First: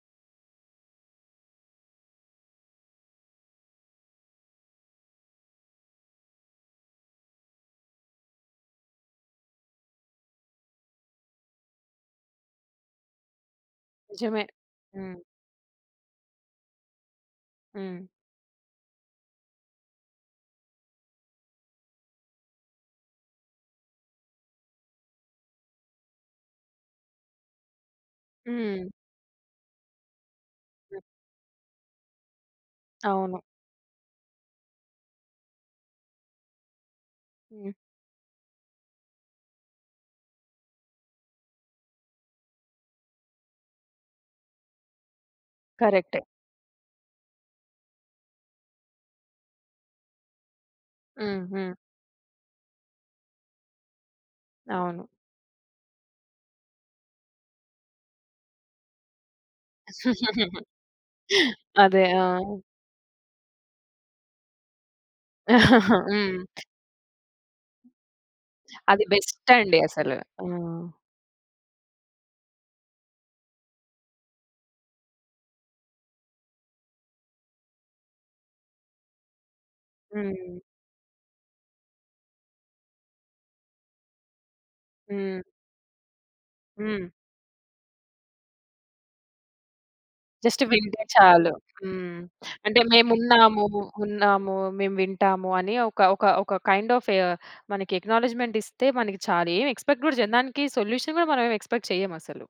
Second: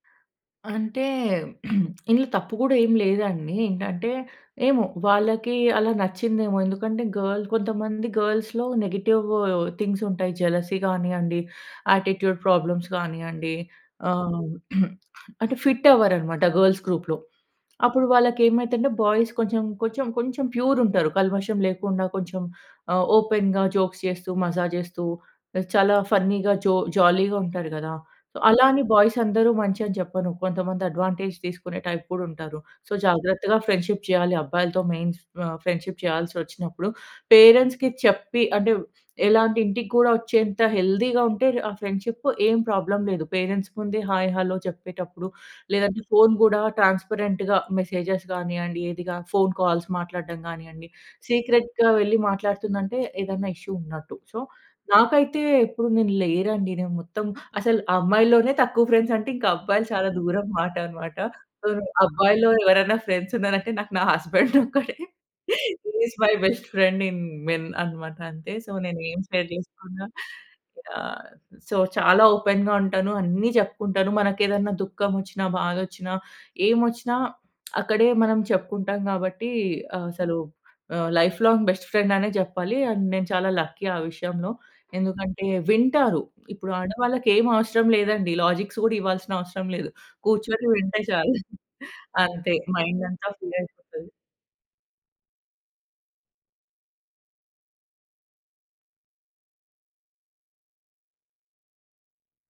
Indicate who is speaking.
Speaker 1: అంటే, ఇందులో తప్పు గూడా ఏం లేదండి ఏంటంటే, ఏమో వాళ్ళకి అలా నచ్చిందేమో ఎందుకంటే గర్ల్ కొంతమంది గర్ల్స్‌లో నెగెటివ్ థింగ్స్ ఉంటాయి. జెలసీ గానియ్యండి, యాటిట్యూడ్ ప్రాబ్లమ్స్ గానియ్యండి
Speaker 2: నిజమే.
Speaker 1: ఆహ్,
Speaker 2: హ్మ్.
Speaker 1: అంటే ఫిట్ అవ్వరనమాట గర్ల్స్ గ్రూప్‌లో.
Speaker 2: హ్మ్.
Speaker 1: అప్పుడు వాళ్ళకి ఏమైతంటే బాయ్స్ కొంచెం, కొంచెం కొంచెం ప్యూర్‌ ఉంటారు కల్మషం లేకుండా కొంచెం ఆహ్, ఓపెన్‌గా జోక్స్ చేస్తూ, మజా జేస్తూ చాలా ఫన్నీగా జో జాలీగా ఉంటారు గదా! అలా అని
Speaker 2: హ్మ్.
Speaker 1: బాయ్స్ అందరూ మంచి అని చెప్పను. కొంతమంది అడ్వాంటేజ్ తీసుకునే టైప్ కూడా ఉంటారు. సో
Speaker 2: అవును.
Speaker 1: జాగ్రత్తగా ఫ్రెండ్‌షిప్ చేయాలి అబ్బాయిలతో మెయిన్ ఫ్ ఆహ్, ఫ్రెండ్షిప్ చేయాల్సి వచ్చినప్పుడు.
Speaker 2: హ్మ్.
Speaker 1: పేరెంట్స్‌కి చెప్పి అంటే ఎలా అంటే ఇంటికి కూడా వచ్చేంత హెల్తీగా ఉంటే, ఆ ఫ్రెండ్షిప్ ఏం ప్రాబ్లమ్ లేదు. పేరెంట్స్ ముందే హాయ్, హలో చెప్పేటప్పుడు లేదంటే
Speaker 2: కరెక్టె.
Speaker 1: ఫోన్ గూడా ట్రాన్స్పరెంట్‌గా మెసేజెస్ గానియ్యండి ఏదిగా ఫోన్ కాల్స్ మాట్లాడడం గానియ్యండి.
Speaker 2: హుహు.
Speaker 1: సీక్రెట్‌గా వెళ్లి మాట్లాడుతుందంటే ఏదైనా ఇష్యూ ఉన్నట్టు. సో
Speaker 2: అవును.
Speaker 1: నాకైతే ఎప్పుడు నేను లేరండి నేను మొత్తం అసలు అమ్మాయిలోనే తక్కువ ఫ్రెండ్స్ అంటే, ఇంకా అబ్బాయిలు చాలా దూరం మాట అనమాట. సో
Speaker 2: అదే ఆ!
Speaker 1: అబ్బాయిలో ఎవరైనా ఫ్రెండ్స్ ఉన్నారు అంటే నాకు నా హస్బండ్ ఒక్కడే. He is my
Speaker 2: hmm.
Speaker 1: Best friend in men అనమాట. అంటే సో నేను
Speaker 2: అది
Speaker 1: ఏం షేర్
Speaker 2: బెస్ట్ అండి.
Speaker 1: జేసుకున్నా
Speaker 2: అసలు. ఆ!
Speaker 1: యాహ్! సో చాలా ఓపెన్‌గా ఉంటాను. అన్ని జెప్పుకుంటాను మనకెదైనా దుఃఖం వచ్చినా, బాధొచ్చినా, ఏం వచ్చినా అక్కడే మనం చెప్పుకుంటాం గాబట్టి ఆహ్, అసలు
Speaker 2: హ్మ్.
Speaker 1: ఆహ్, లైఫ్ లాంగ్ బెస్ట్ ఫ్రెండ్ అనే జెప్పాలి. అండ్ నేను చాలా లక్కీ ఆ విషయంలో
Speaker 2: హ్మ్.
Speaker 1: ఎందుకంటే వింటారు. ఇప్పుడు
Speaker 2: హ్మ్.
Speaker 1: ఆడవాళ్ళకి ఏం అవసరం లేదండి లాజిక్స్ కూడా ఇవ్వాల్సిన అవసరం లేదు.
Speaker 2: జస్ట్
Speaker 1: కూర్చొని వింటే
Speaker 2: వింటే
Speaker 1: చాలు
Speaker 2: చాలు హ్మ్.
Speaker 1: అంతే
Speaker 2: అంటే
Speaker 1: మైండ్
Speaker 2: మేము
Speaker 1: అంతా ఫుల్
Speaker 2: ఉన్నాము,
Speaker 1: అయిపోతది.
Speaker 2: ఉన్నాము మేము వింటాము అని ఒక ఒక ఒక కైండ్ ఆఫ్ మనకి అక్‌నాలెడ్జ్‌మెంట్ ఇస్తే మనకి చాలు. ఏమి ఎక్స్‌పెక్ట్ గూడా జేయం దానికి సొల్యూషన్ గూడా మనం ఏం ఎక్స్‌పెక్ట్ చెయ్యం అసలు.